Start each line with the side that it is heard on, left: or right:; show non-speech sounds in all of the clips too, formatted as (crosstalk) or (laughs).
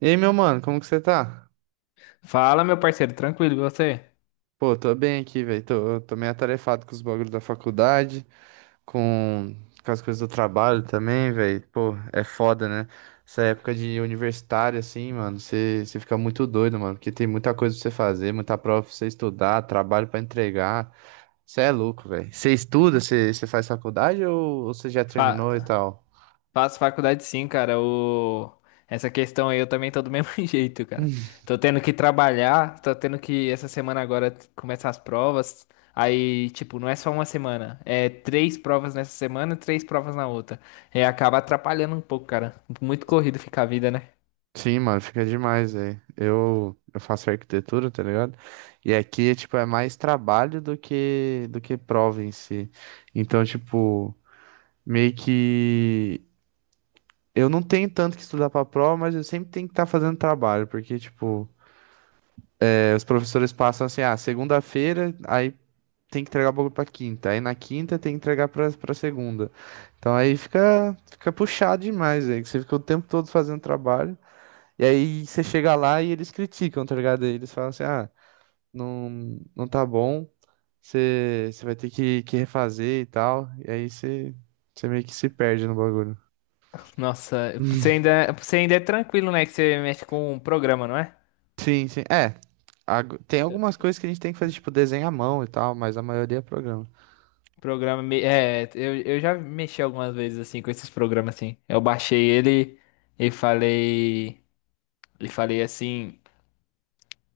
right: E aí, meu mano, como que você tá?
left: Fala, meu parceiro, tranquilo, e você?
right: Pô, tô bem aqui, velho. Tô meio atarefado com os bagulhos da faculdade, com, com as coisas do trabalho também, velho. Pô, é foda, né? Essa época de universitário, assim, mano, você fica muito doido, mano, porque tem muita coisa pra você fazer, muita prova pra você estudar, trabalho pra entregar. Você é louco, velho. Você estuda, você faz faculdade ou você já terminou e
left: Fa-
right: tal?
left: Faço faculdade sim, cara. Essa questão aí eu também tô do mesmo (laughs) jeito, cara. Tô tendo que trabalhar, tô tendo que essa semana agora começar as provas. Aí, tipo, não é só uma semana, é três provas nessa semana, e três provas na outra. É, acaba atrapalhando um pouco, cara. Muito corrido fica a vida, né?
right: Sim, mano, fica demais aí. Eu faço arquitetura, tá ligado? E aqui, tipo, é mais trabalho do que prova em si. Então, tipo, meio que eu não tenho tanto que estudar pra prova, mas eu sempre tenho que estar fazendo trabalho, porque, tipo, é, os professores passam assim, ah, segunda-feira, aí tem que entregar o bagulho pra quinta, aí na quinta tem que entregar pra segunda. Então aí fica puxado demais aí, que você fica o tempo todo fazendo trabalho. E aí você chega lá e eles criticam, tá ligado? Eles falam assim, ah, não, não tá bom, você vai ter que refazer e tal. E aí você meio que se perde no bagulho.
left: Nossa, você ainda é tranquilo, né? Que você mexe com um programa, não é?
right: Sim, sim. É, tem algumas coisas que a gente tem que fazer, tipo, desenho à mão e tal, mas a maioria é programa.
left: Programa. É, eu já mexi algumas vezes assim com esses programas assim. Eu baixei ele e falei. E falei assim.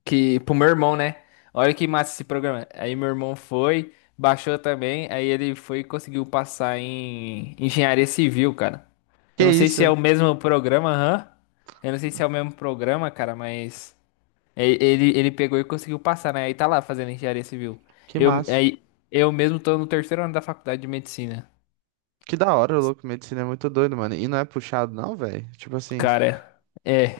left: Que pro meu irmão, né? Olha que massa esse programa. Aí meu irmão foi, baixou também. Aí ele foi e conseguiu passar em engenharia civil, cara. Eu
right: Que
left: não sei se é
right: isso?
left: o mesmo programa, hã? Eu não sei se é o mesmo programa, cara, mas. Ele pegou e conseguiu passar, né? Aí tá lá fazendo engenharia civil.
right: Que
left: Eu,
right: massa.
left: aí, eu mesmo tô no terceiro ano da faculdade de medicina.
right: Que da hora, louco. Medicina é muito doido, mano. E não é puxado, não, velho. Tipo assim,
left: Cara,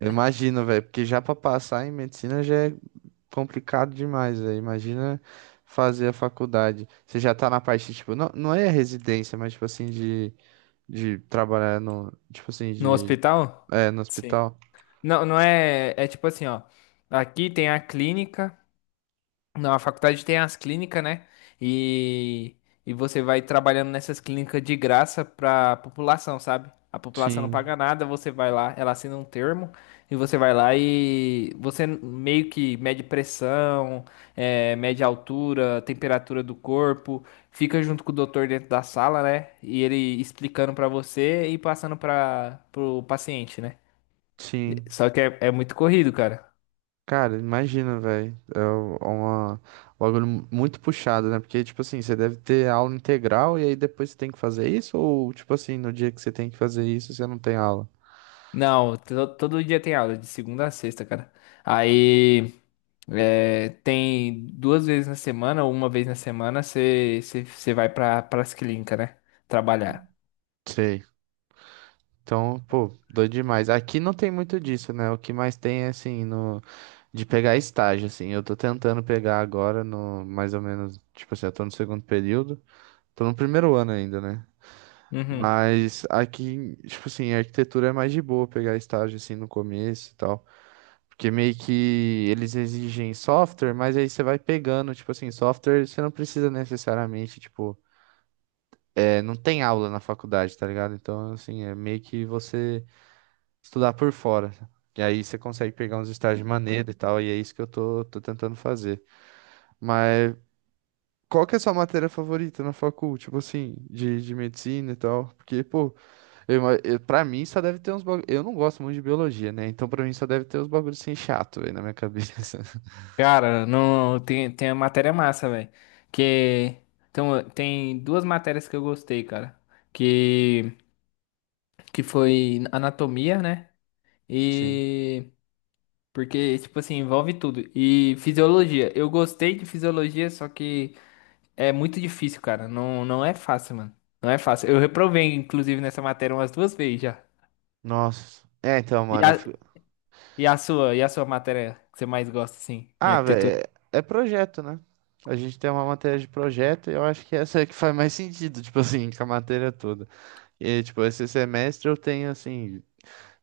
right: eu imagino, velho, porque já pra passar em medicina já é complicado demais, velho. Imagina fazer a faculdade. Você já tá na parte, tipo, não, não é residência, mas, tipo assim, de, trabalhar no, tipo assim,
left: No
right: de,
left: hospital?
right: é, no
left: Sim.
right: hospital.
left: Não, não é. É tipo assim, ó. Aqui tem a clínica. Não, a faculdade tem as clínicas, né? E, e você vai trabalhando nessas clínicas de graça pra população, sabe? A população não
right: Sim,
left: paga nada, você vai lá, ela assina um termo e você vai lá e você meio que mede pressão, mede altura, temperatura do corpo, fica junto com o doutor dentro da sala, né? E ele explicando pra você e passando para pro paciente, né?
right: sim.
left: Só que é muito corrido, cara.
right: Cara, imagina, velho. É um bagulho muito puxado, né? Porque, tipo assim, você deve ter aula integral e aí depois você tem que fazer isso? Ou, tipo assim, no dia que você tem que fazer isso, você não tem aula?
left: Não, todo dia tem aula, de segunda a sexta, cara. Aí tem duas vezes na semana, ou uma vez na semana, você vai pras clínicas, né? Trabalhar.
right: Sei. Então, pô, doido demais. Aqui não tem muito disso, né? O que mais tem é assim, no, de pegar estágio, assim. Eu tô tentando pegar agora no mais ou menos, tipo assim, eu tô no segundo período. Tô no primeiro ano ainda, né?
left: Uhum.
right: Mas aqui, tipo assim, a arquitetura é mais de boa pegar estágio assim no começo e tal. Porque meio que eles exigem software, mas aí você vai pegando, tipo assim, software você não precisa necessariamente, tipo, é, não tem aula na faculdade, tá ligado? Então, assim, é meio que você estudar por fora. E aí você consegue pegar uns estágios maneiros e tal, e é isso que eu tô tentando fazer. Mas Qual que é a sua matéria favorita na facul? Tipo assim, de medicina e tal. Porque, pô, pra mim só deve ter uns bagulho. Eu não gosto muito de biologia, né? Então pra mim só deve ter uns bagulhos assim chato, velho, na minha cabeça. (laughs)
left: Cara, não, tem a matéria massa, velho. Que então, tem duas matérias que eu gostei, cara. Que, que foi anatomia, né?
right: Sim.
left: E. Porque, tipo assim, envolve tudo. E fisiologia. Eu gostei de fisiologia, só que. É muito difícil, cara. Não, não é fácil, mano. Não é fácil. Eu reprovei, inclusive, nessa matéria umas duas vezes já.
right: Nossa. É, então,
left: E
right: mano.
left: a, e a sua matéria que você mais gosta, assim, em
right: Ah, velho,
left: arquitetura?
right: é projeto, né? A gente tem uma matéria de projeto e eu acho que essa é que faz mais sentido, tipo assim, com a matéria toda. E, tipo, esse semestre eu tenho, assim,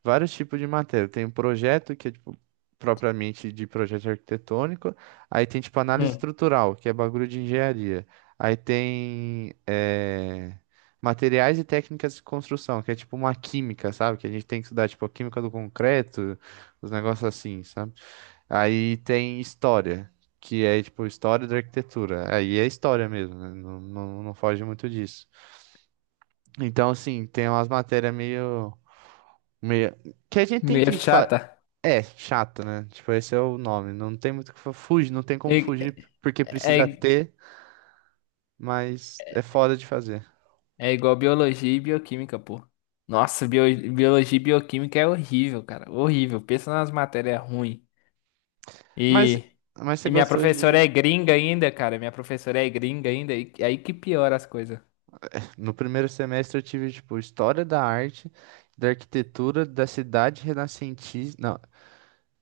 right: vários tipos de matéria. Tem um projeto, que é tipo, propriamente de projeto arquitetônico. Aí tem tipo análise
left: Hum,
right: estrutural, que é bagulho de engenharia. Aí tem materiais e técnicas de construção, que é tipo uma química, sabe? Que a gente tem que estudar tipo a química do concreto, os negócios assim, sabe? Aí tem história. Que é tipo história da arquitetura. Aí é história mesmo, né? Não, não, não foge muito disso. Então, assim, tem umas matérias meio. Meio... Que a gente tem
left: meio
right: que fa...
left: chata.
right: É, chato, né? Tipo, esse é o nome. Não tem muito o que fugir, não tem
left: É,
right: como fugir porque precisa
left: é,
right: ter, mas é foda de fazer.
left: é igual biologia e bioquímica, pô. Nossa, biologia e bioquímica é horrível, cara. Horrível. Pensa nas matérias ruins.
right: Mas,
left: E,
right: mas você
left: e minha
right: gostou
left: professora
right: de.
left: é gringa ainda, cara. Minha professora é gringa ainda. E aí que piora as coisas.
right: No primeiro semestre eu tive, tipo, História da Arte, da Arquitetura, da Cidade Renascentista. Não,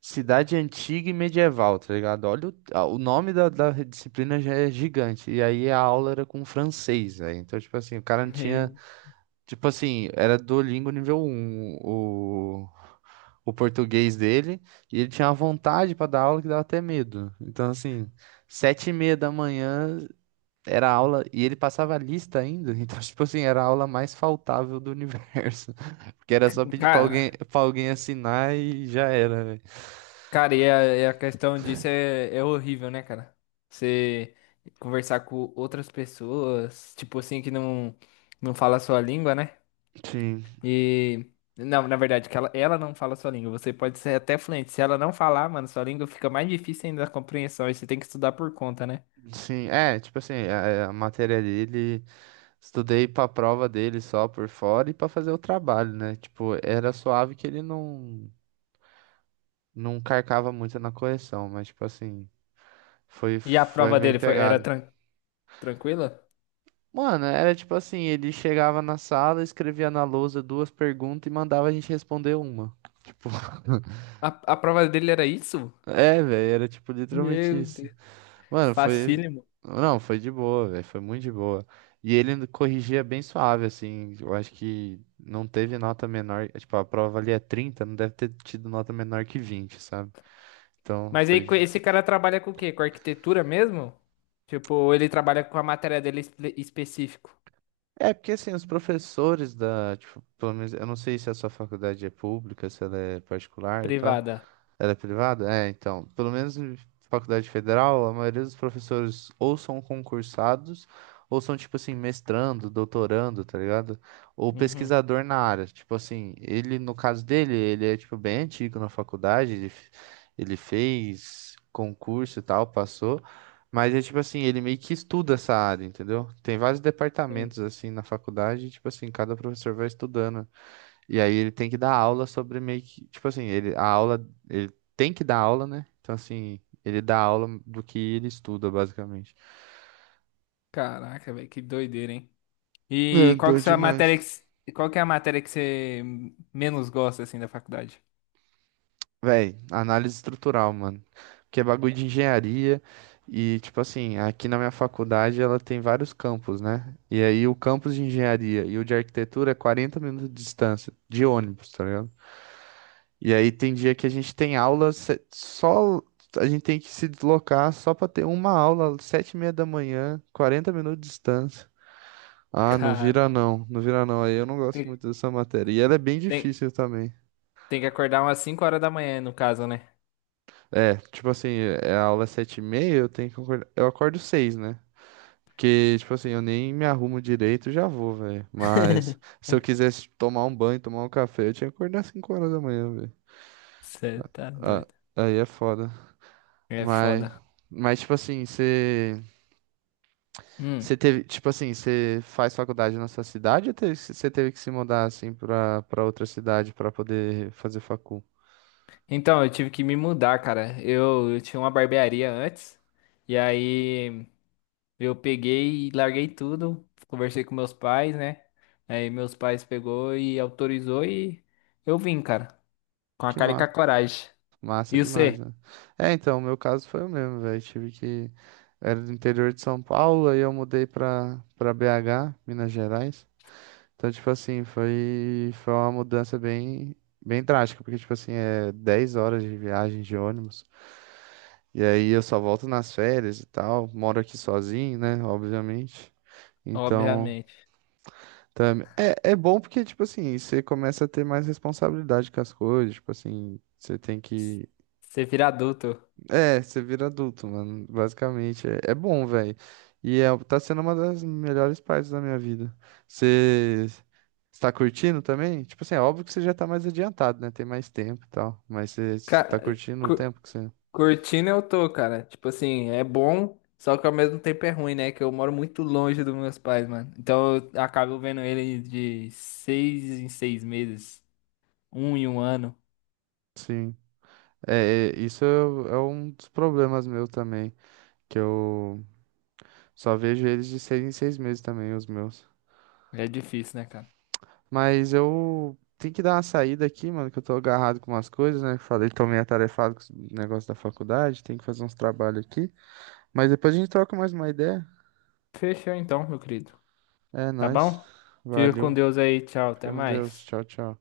right: Cidade Antiga e Medieval, tá ligado? Olha o nome da disciplina já é gigante. E aí a aula era com francês, né? Então, tipo assim, o cara não tinha.
left: Meu-
right: Tipo assim, era Duolingo nível um o português dele, e ele tinha uma vontade pra dar aula que dava até medo. Então, assim, 7h30 da manhã era aula, e ele passava lista ainda, (laughs) então, tipo assim, era a aula mais faltável do universo. (laughs) Porque era só pedir pra alguém,
left: Cara.
right: pra alguém assinar e já era, velho.
left: Cara, e a questão disso é, é horrível, né, cara? Você conversar com outras pessoas, tipo assim, que não fala a sua língua, né?
right: Sim,
left: E. Não, na verdade, que ela não fala a sua língua. Você pode ser até fluente. Se ela não falar, mano, sua língua fica mais difícil ainda a compreensão. E você tem que estudar por conta, né?
right: sim, é, tipo assim, a matéria dele, estudei pra prova dele só por fora e pra fazer o trabalho, né? Tipo, era suave que ele não. Não carcava muito na correção, mas tipo assim,
left: E a
right: foi
left: prova
right: meio
left: dele foi, era
right: pegado.
left: tranquila?
right: Mano, era tipo assim, ele chegava na sala, escrevia na lousa duas perguntas e mandava a gente responder uma. Tipo, (laughs)
left: A, a prova dele era isso?
right: é, velho, era tipo literalmente
left: Meu
right: isso.
left: Deus.
right: Mano, foi.
left: Facílimo.
right: Não, foi de boa, velho, foi muito de boa. E ele corrigia bem suave, assim. Eu acho que não teve nota menor. Tipo, a prova ali é 30, não deve ter tido nota menor que 20, sabe? Então,
left: Mas aí
right: foi.
left: esse cara trabalha com o quê? Com arquitetura mesmo? Tipo, ele trabalha com a matéria dele específico,
right: É, porque assim, os professores da, tipo, pelo menos, eu não sei se a sua faculdade é pública, se ela é particular e tal.
left: privada.
right: Ela é privada? É, então, pelo menos em faculdade federal, a maioria dos professores ou são concursados, ou são, tipo assim, mestrando, doutorando, tá ligado? Ou
left: Uhum.
right: pesquisador na área. Tipo assim, ele, no caso dele, ele é, tipo, bem antigo na faculdade, ele fez concurso e tal, passou. Mas é tipo assim, ele meio que estuda essa área, entendeu? Tem vários
left: Sim.
right: departamentos assim na faculdade, e, tipo assim, cada professor vai estudando. E aí ele tem que dar aula sobre meio que, tipo assim, ele tem que dar aula, né? Então assim, ele dá aula do que ele estuda, basicamente.
left: Caraca, velho, que doideira, hein?
right: É,
left: E qual
right: doido
left: que é a matéria que,
right: demais.
left: qual que é a matéria que você menos gosta assim da faculdade?
right: Véi, análise estrutural, mano. Que é bagulho de engenharia e tipo assim, aqui na minha faculdade ela tem vários campos, né? E aí o campus de engenharia e o de arquitetura é 40 minutos de distância de ônibus, tá ligado? E aí tem dia que a gente tem aula, só a gente tem que se deslocar só para ter uma aula, 7h30 da manhã, 40 minutos de distância. Ah, não
left: Cara,
right: vira não, não vira não. Aí eu não gosto
left: tem,
right: muito dessa matéria. E ela é bem
left: tem,
right: difícil também.
left: tem que acordar umas 5h da manhã, no caso, né?
right: É, tipo assim, é a aula é 7h30, eu tenho que acordar. Eu acordo seis, né? Porque, tipo assim, eu nem me arrumo direito, e já vou, velho. Mas se eu
left: (laughs)
right: quisesse tomar um banho, tomar um café, eu tinha que acordar 5h da manhã, velho.
left: Você tá
right: Ah,
left: doido.
right: aí é foda.
left: É
right: Mas,
left: foda.
right: mas tipo assim, você.
left: Hum.
right: Você teve, tipo assim, você faz faculdade na sua cidade ou você teve que se mudar assim pra, outra cidade pra poder fazer facul?
left: Então, eu tive que me mudar, cara. Eu tinha uma barbearia antes. E aí. Eu peguei e larguei tudo, conversei com meus pais, né? Aí meus pais pegou e autorizou e eu vim, cara, com a
right: Que
left: cara e com
right: ma
left: a coragem.
right: massa
left: E
right: demais,
left: você?
right: né? É, então, o meu caso foi o mesmo, velho. Tive que. Era do interior de São Paulo, aí eu mudei pra, BH, Minas Gerais. Então, tipo assim, foi uma mudança bem, bem drástica, porque, tipo assim, é 10 horas de viagem de ônibus. E aí eu só volto nas férias e tal. Moro aqui sozinho, né? Obviamente. Então,
left: Obviamente.
right: também é bom porque, tipo assim, você começa a ter mais responsabilidade com as coisas, tipo assim, você tem que.
left: Você vira adulto.
right: É, você vira adulto, mano, basicamente. É, bom, velho. E é, tá sendo uma das melhores partes da minha vida. Você está curtindo também? Tipo assim, é óbvio que você já tá mais adiantado, né? Tem mais tempo e tal. Mas você tá
left: Cara,
right: curtindo o
left: cu-
right: tempo que você.
left: curtindo eu tô, cara. Tipo assim, é bom, só que ao mesmo tempo é ruim, né? Que eu moro muito longe dos meus pais, mano. Então eu acabo vendo ele de seis em seis meses, um em um ano.
right: Sim. É, isso é um dos problemas meu também. Que eu só vejo eles de seis em seis meses também, os meus.
left: É difícil, né, cara?
right: Mas eu tenho que dar uma saída aqui, mano, que eu tô agarrado com umas coisas, né? Falei, tô meio atarefado com os negócios da faculdade, tenho que fazer uns trabalhos aqui. Mas depois a gente troca mais uma ideia.
left: Fechou então, meu querido.
right: É
left: Tá
right: nóis.
left: bom? Fica com
right: Valeu.
left: Deus aí. Tchau. Até
right: Fica com Deus.
left: mais.
right: Tchau, tchau.